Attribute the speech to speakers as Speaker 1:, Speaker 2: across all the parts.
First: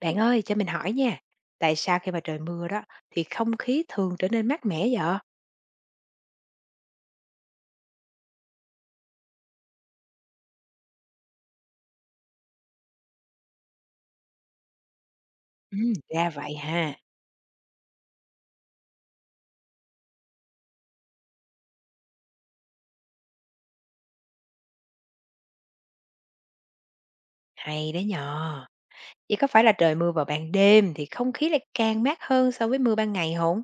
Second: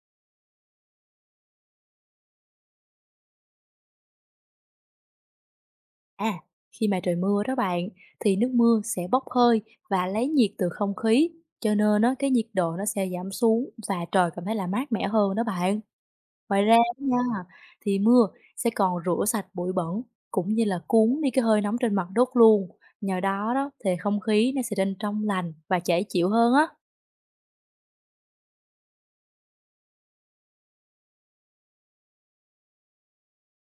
Speaker 1: Bạn ơi, cho mình hỏi nha, tại sao khi mà trời mưa đó thì không khí thường trở nên mát mẻ vậy?
Speaker 2: À, khi mà trời mưa đó bạn, thì nước mưa sẽ bốc hơi và lấy nhiệt từ không khí, cho nên cái nhiệt độ nó sẽ giảm xuống và trời cảm thấy là mát mẻ hơn đó bạn.
Speaker 1: Ừm. Ra vậy
Speaker 2: Ngoài ra
Speaker 1: ha,
Speaker 2: nha, thì mưa sẽ còn rửa sạch bụi bẩn, cũng như là cuốn đi cái hơi nóng trên mặt đất luôn. Nhờ đó đó thì không khí nó sẽ nên trong lành và dễ chịu hơn á.
Speaker 1: hay đấy nhờ. Vậy có phải là trời mưa vào ban đêm thì không khí lại càng mát hơn so với mưa ban ngày không?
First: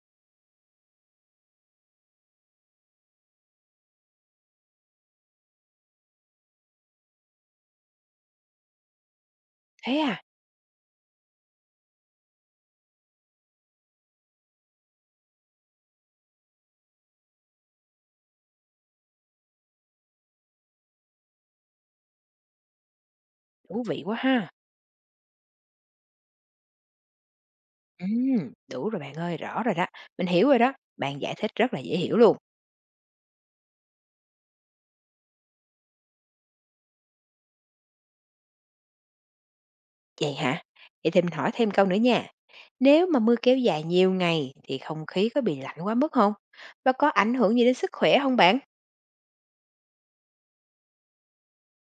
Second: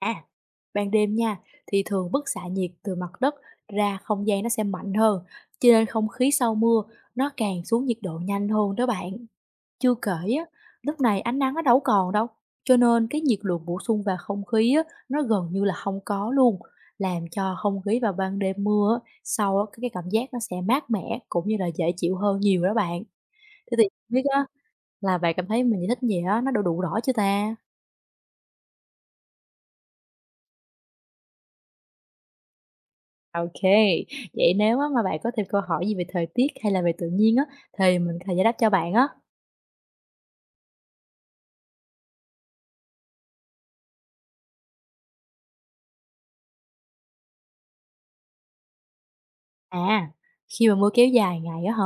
Speaker 2: À, ban đêm nha, thì thường bức xạ nhiệt từ mặt đất ra không gian nó sẽ mạnh hơn, cho nên không khí sau mưa nó càng xuống nhiệt độ nhanh hơn đó bạn. Chưa
Speaker 1: Thế
Speaker 2: kể
Speaker 1: à,
Speaker 2: á, lúc này ánh nắng nó đâu còn đâu, cho nên cái nhiệt lượng bổ sung vào không khí á, nó gần như là không có luôn, làm cho không khí vào ban đêm mưa á, sau á cái cảm giác nó sẽ mát mẻ, cũng như là dễ chịu hơn nhiều đó bạn. Thế thì
Speaker 1: thú vị
Speaker 2: hông
Speaker 1: quá
Speaker 2: biết á,
Speaker 1: ha.
Speaker 2: là bạn cảm thấy mình giải thích gì á, nó đủ đủ rõ chưa ta?
Speaker 1: Đủ rồi bạn ơi, rõ rồi đó, mình hiểu rồi đó, bạn giải thích rất là dễ hiểu luôn.
Speaker 2: Ok, vậy nếu á mà bạn có thêm câu hỏi gì về thời tiết hay là về tự nhiên á, thì mình có thể giải đáp cho bạn á.
Speaker 1: Vậy hả? Vậy thì mình hỏi thêm câu nữa nha, nếu mà mưa kéo dài nhiều ngày thì không khí có bị lạnh quá mức không? Và có ảnh hưởng gì đến sức khỏe không bạn?
Speaker 2: À, khi mà mưa kéo dài ngày á hả,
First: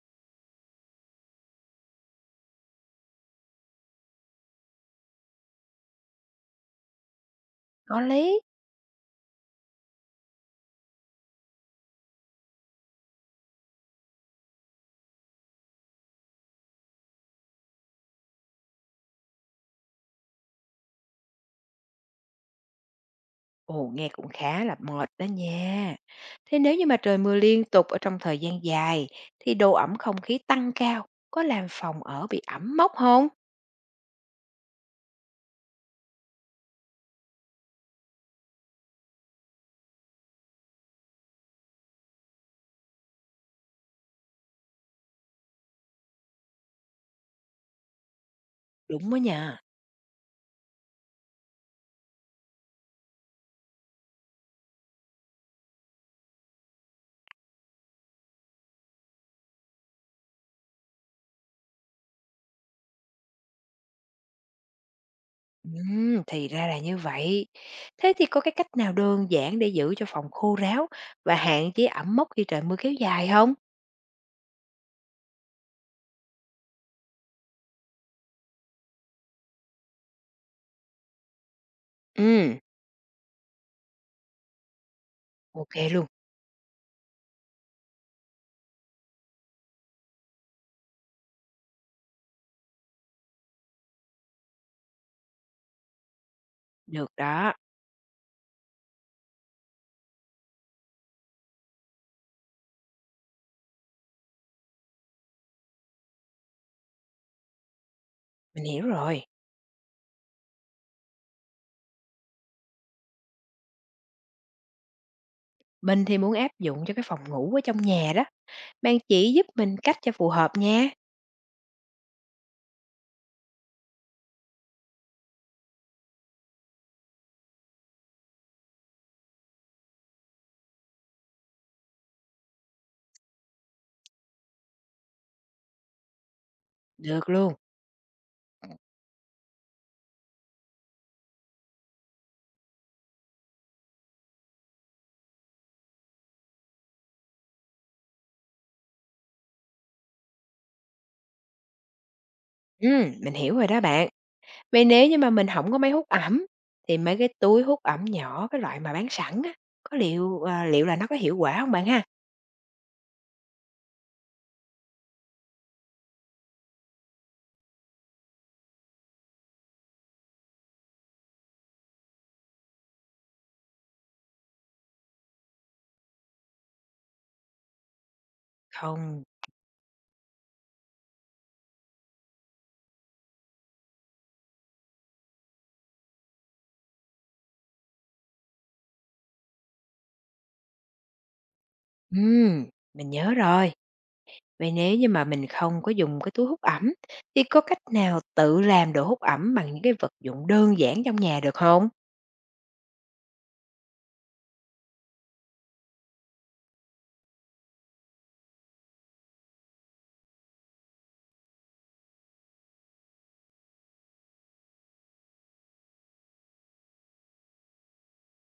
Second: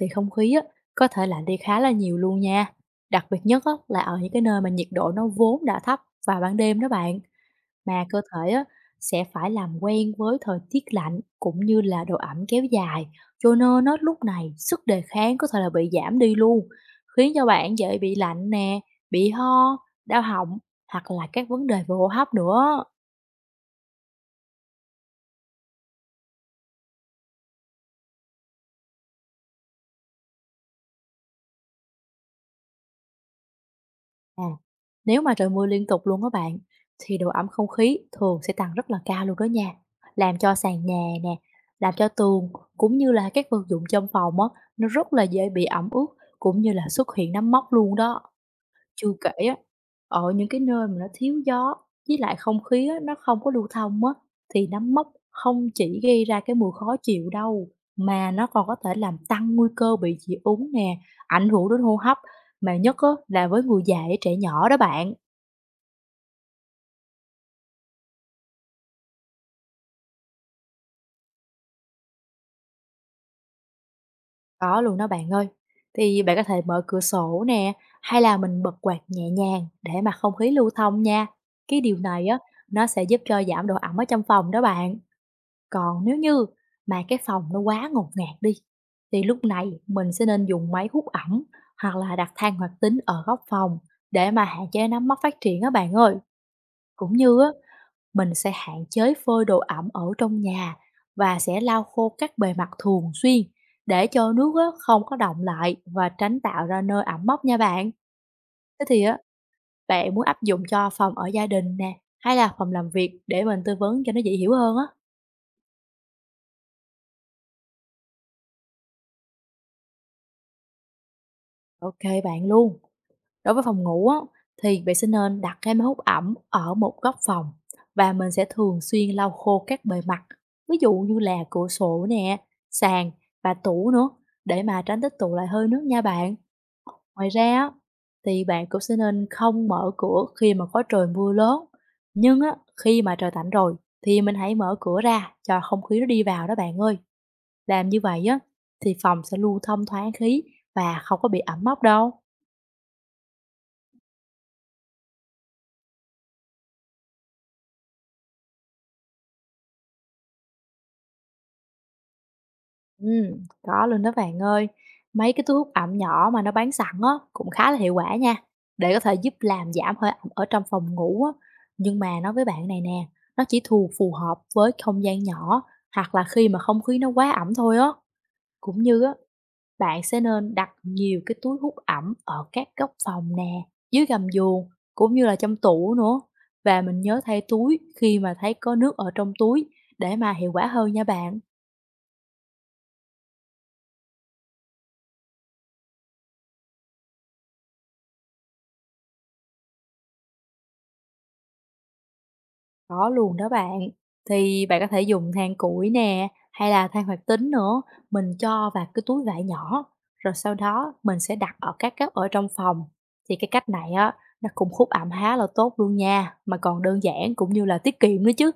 Speaker 2: thì không khí á có thể lạnh đi khá là nhiều luôn nha. Đặc biệt nhất á là ở những cái nơi mà nhiệt độ nó vốn đã thấp vào ban đêm đó bạn,
Speaker 1: Có
Speaker 2: mà cơ
Speaker 1: lý.
Speaker 2: thể á sẽ phải làm quen với thời tiết lạnh, cũng như là độ ẩm kéo dài, cho nên nó lúc này sức đề kháng có thể là bị giảm đi luôn, khiến cho bạn dễ bị lạnh nè, bị ho, đau họng, hoặc là các vấn đề về hô hấp nữa.
Speaker 1: Ồ, nghe cũng khá là mệt đó nha. Thế nếu như mà trời mưa liên tục ở trong thời gian dài thì độ ẩm không khí tăng cao, có làm phòng ở bị ẩm mốc không?
Speaker 2: À, nếu mà trời mưa liên tục luôn á bạn, thì độ ẩm không khí thường sẽ tăng rất là cao luôn đó nha. Làm cho sàn nhà nè, làm cho tường, cũng như là các vật dụng trong phòng á, nó rất là dễ bị ẩm ướt, cũng như là xuất hiện nấm mốc luôn đó. Chưa
Speaker 1: Đúng đó
Speaker 2: kể á,
Speaker 1: nha.
Speaker 2: ở những cái nơi mà nó thiếu gió, với lại không khí á, nó không có lưu thông á, thì nấm mốc không chỉ gây ra cái mùi khó chịu đâu, mà nó còn có thể làm tăng nguy cơ bị dị ứng nè, ảnh hưởng đến hô hấp, mà nhất á, là với người già, với trẻ nhỏ đó bạn.
Speaker 1: Thì ra là như vậy. Thế thì có cái cách nào đơn giản để giữ cho phòng khô ráo và hạn chế ẩm mốc khi trời mưa kéo dài không?
Speaker 2: Có luôn đó bạn ơi. Thì bạn có thể mở cửa sổ nè, hay là mình bật quạt nhẹ nhàng để mà không khí lưu thông nha. Cái điều này á,
Speaker 1: Ừ,
Speaker 2: nó sẽ giúp cho giảm độ ẩm ở trong phòng đó bạn.
Speaker 1: ok
Speaker 2: Còn
Speaker 1: luôn.
Speaker 2: nếu như mà cái phòng nó quá ngột ngạt đi, thì lúc này mình sẽ nên dùng máy hút ẩm, hoặc là đặt than hoạt tính ở góc phòng để mà hạn chế nấm mốc phát triển á bạn ơi. Cũng
Speaker 1: Được
Speaker 2: như á,
Speaker 1: đó,
Speaker 2: mình sẽ hạn chế phơi đồ ẩm ở trong nhà, và sẽ lau khô các bề mặt thường xuyên để cho nước á, không có đọng lại và tránh tạo ra nơi ẩm mốc nha bạn.
Speaker 1: mình
Speaker 2: Thế
Speaker 1: hiểu
Speaker 2: thì á,
Speaker 1: rồi.
Speaker 2: bạn muốn áp dụng cho phòng ở gia đình nè, hay là phòng làm việc, để mình tư vấn cho nó dễ hiểu hơn á?
Speaker 1: Mình thì muốn áp dụng cho cái phòng ngủ ở trong nhà đó. Bạn chỉ giúp mình cách cho phù hợp nha.
Speaker 2: Ok bạn luôn. Đối với phòng ngủ á, thì bạn sẽ nên đặt cái máy hút ẩm ở một góc phòng, và mình sẽ thường xuyên lau khô các bề mặt, ví dụ như là cửa sổ nè, sàn và tủ nữa, để mà tránh tích tụ lại hơi nước nha bạn. Ngoài
Speaker 1: Được
Speaker 2: ra
Speaker 1: luôn.
Speaker 2: á, thì bạn cũng sẽ nên không mở cửa khi mà có trời mưa lớn. Nhưng á, khi mà trời tạnh rồi, thì mình hãy mở cửa ra cho không khí nó đi vào đó bạn ơi. Làm như vậy á, thì phòng sẽ luôn thông thoáng khí và không có bị ẩm mốc đâu.
Speaker 1: Ừ, mình hiểu rồi đó bạn. Vậy nếu như mà mình không có máy hút ẩm, thì mấy cái túi hút ẩm nhỏ, cái loại mà bán sẵn á, có liệu là nó có hiệu quả không bạn ha?
Speaker 2: Có luôn đó bạn ơi. Mấy cái túi hút ẩm nhỏ mà nó bán sẵn á, cũng khá là hiệu quả nha, để có thể giúp làm giảm hơi ẩm ở trong phòng ngủ á. Nhưng mà nói với bạn này nè, nó chỉ thuộc phù hợp với không gian nhỏ, hoặc là khi mà không khí nó quá ẩm thôi á. Cũng như á,
Speaker 1: Không.
Speaker 2: bạn sẽ nên đặt nhiều cái túi hút ẩm ở các góc phòng nè, dưới gầm giường, cũng như là trong tủ nữa. Và mình nhớ thay túi khi mà thấy có nước ở trong túi để mà hiệu quả hơn nha bạn.
Speaker 1: Ừm, mình nhớ rồi. Vậy nếu như mà mình không có dùng cái túi hút ẩm, thì có cách nào tự làm đồ hút ẩm bằng những cái vật dụng đơn giản trong nhà được không?
Speaker 2: Có luôn đó bạn. Thì bạn có thể dùng than củi nè, hay là than hoạt tính nữa, mình cho vào cái túi vải nhỏ, rồi sau đó mình sẽ đặt ở các góc ở trong phòng. Thì cái cách này á, nó cũng hút ẩm khá là tốt luôn nha, mà còn đơn giản, cũng như là tiết kiệm nữa chứ.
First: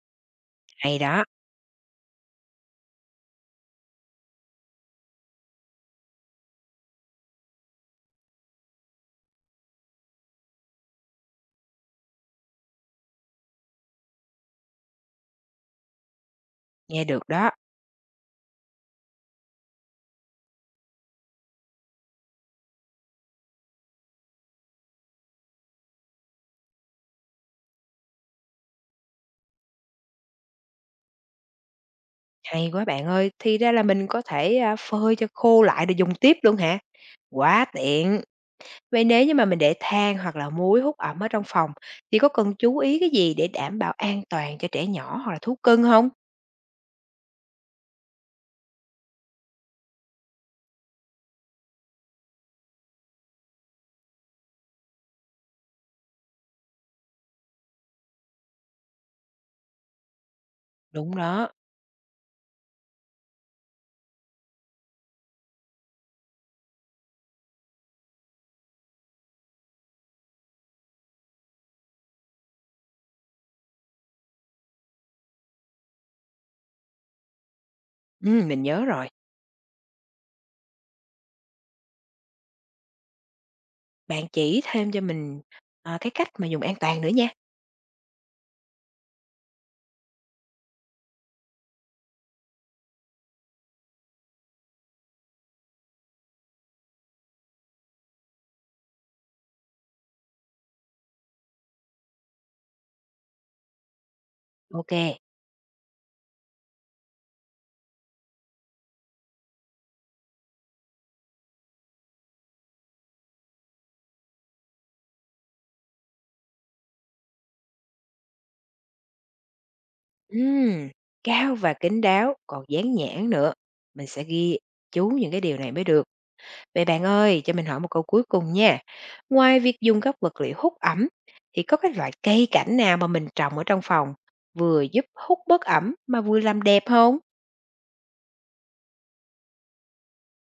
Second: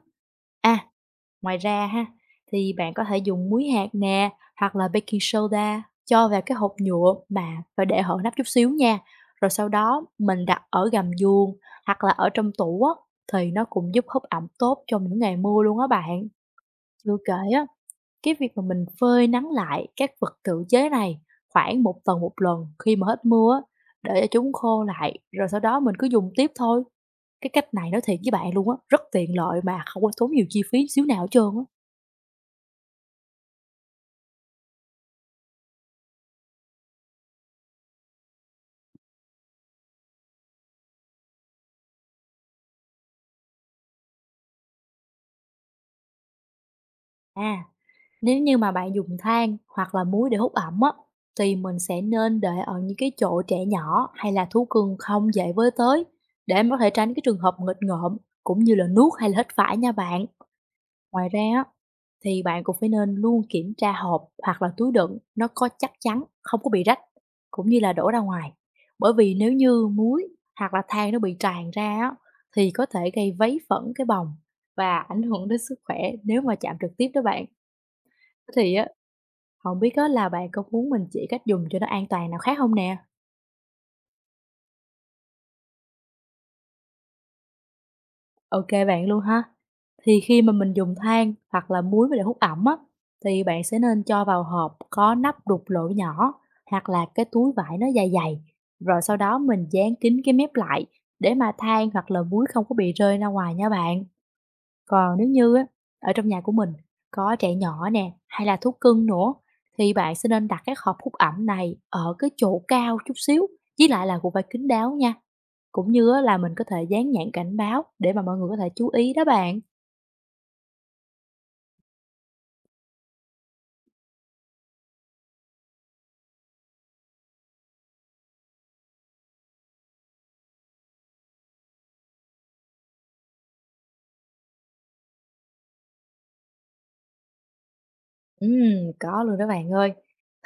Speaker 2: À,
Speaker 1: Hay đó,
Speaker 2: ngoài ra ha, thì bạn có thể dùng muối hạt nè, hoặc là baking soda cho vào cái hộp nhựa, mà phải để hở nắp chút xíu nha. Rồi sau đó mình đặt ở gầm giường, hoặc là ở trong tủ á, thì nó cũng giúp hút ẩm tốt trong những ngày mưa luôn á bạn.
Speaker 1: nghe
Speaker 2: Chưa
Speaker 1: được
Speaker 2: kể
Speaker 1: đó,
Speaker 2: á, cái việc mà mình phơi nắng lại các vật tự chế này khoảng một tuần một lần khi mà hết mưa á, để cho chúng khô lại, rồi sau đó mình cứ dùng tiếp thôi. Cái cách này nói thiệt với bạn luôn á, rất tiện lợi mà không có tốn nhiều chi phí xíu nào hết trơn á.
Speaker 1: hay quá bạn ơi, thì ra là mình có thể, a, phơi cho khô lại rồi dùng tiếp luôn hả? Quá tiện! Vậy nếu như mà mình để than hoặc là muối hút ẩm ở trong phòng thì có cần chú ý cái gì để đảm bảo an toàn cho trẻ nhỏ hoặc là thú cưng không?
Speaker 2: À. Nếu như mà bạn dùng than hoặc là muối để hút ẩm á, thì mình sẽ nên để ở những cái chỗ trẻ nhỏ hay là thú cưng không dễ với tới, để mà có thể tránh cái trường hợp nghịch ngợm, cũng như là nuốt hay là hít phải nha bạn.
Speaker 1: Đúng
Speaker 2: Ngoài ra
Speaker 1: đó.
Speaker 2: á, thì bạn cũng phải nên luôn kiểm tra hộp hoặc là túi đựng nó có chắc chắn, không có bị rách, cũng như là đổ ra ngoài. Bởi vì nếu như muối hoặc là than nó bị tràn ra á, thì có thể gây vấy phẫn cái bồng và ảnh hưởng đến sức khỏe nếu mà chạm trực tiếp đó bạn.
Speaker 1: Mình
Speaker 2: Thì
Speaker 1: nhớ
Speaker 2: á,
Speaker 1: rồi.
Speaker 2: không biết á là bạn có muốn mình chỉ cách dùng cho nó an toàn nào khác không nè?
Speaker 1: Bạn chỉ thêm cho mình, cái cách mà dùng an toàn nữa nha.
Speaker 2: OK bạn luôn ha. Thì khi mà mình dùng than hoặc là muối mà để hút ẩm á, thì bạn sẽ nên cho vào hộp có nắp đục lỗ nhỏ, hoặc là cái túi vải nó dày dày, rồi sau đó mình dán kín cái mép lại, để mà than hoặc là muối không có bị rơi ra ngoài nha bạn.
Speaker 1: Ok.
Speaker 2: Còn nếu như á, ở trong nhà của mình có trẻ nhỏ nè, hay là thú cưng nữa, thì bạn sẽ nên đặt cái hộp hút ẩm này ở cái chỗ cao chút xíu, với lại là cũng phải kín đáo nha, cũng như á, là mình có thể dán nhãn cảnh báo để mà mọi người có thể chú ý đó bạn.
Speaker 1: Ừm, cao và kín đáo, còn dán nhãn nữa. Mình sẽ ghi chú những cái điều này mới được. Vậy bạn ơi, cho mình hỏi một câu cuối cùng nha. Ngoài việc dùng các vật liệu hút ẩm, thì có cái loại cây cảnh nào mà mình trồng ở trong phòng vừa giúp hút bớt ẩm mà vừa làm đẹp không?
Speaker 2: Ừm, có luôn đó bạn ơi.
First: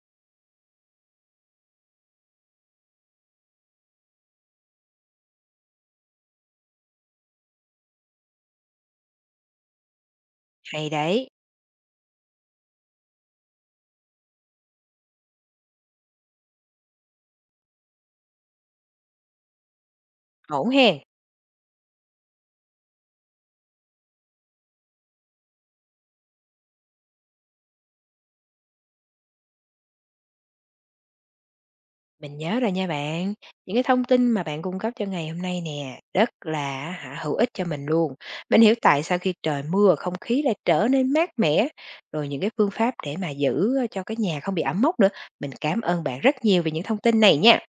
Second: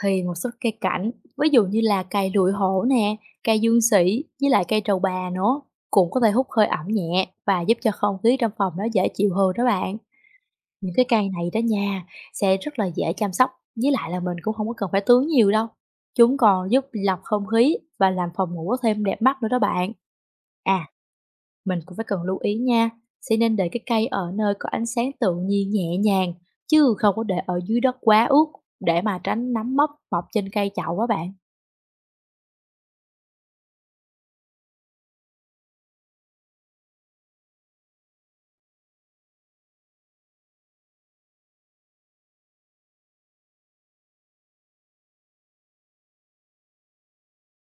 Speaker 2: Thì một số cây cảnh, ví dụ như là cây lụi hổ nè, cây dương sỉ, với lại cây trầu bà nữa, cũng có thể hút hơi ẩm nhẹ và giúp cho không khí trong phòng nó dễ chịu hơn đó bạn.
Speaker 1: Hay
Speaker 2: Những cái cây
Speaker 1: đấy,
Speaker 2: này đó nha, sẽ rất là dễ chăm sóc, với lại là mình cũng không có cần phải tưới nhiều đâu. Chúng còn giúp lọc không khí và làm phòng ngủ thêm đẹp mắt nữa đó bạn.
Speaker 1: ổn
Speaker 2: À,
Speaker 1: hen.
Speaker 2: mình cũng phải cần lưu ý nha, sẽ nên để cái cây ở nơi có ánh sáng tự nhiên nhẹ nhàng, chứ không có để ở dưới đất quá ướt, để mà tránh nấm mốc mọc trên cây chậu á bạn.
Speaker 1: Mình nhớ rồi nha bạn. Những cái thông tin mà bạn cung cấp cho ngày hôm nay nè, rất là hữu ích cho mình luôn. Mình hiểu tại sao khi trời mưa không khí lại trở nên mát mẻ, rồi những cái phương pháp để mà giữ cho cái nhà không bị ẩm mốc nữa. Mình cảm ơn bạn rất nhiều về những thông tin này nha.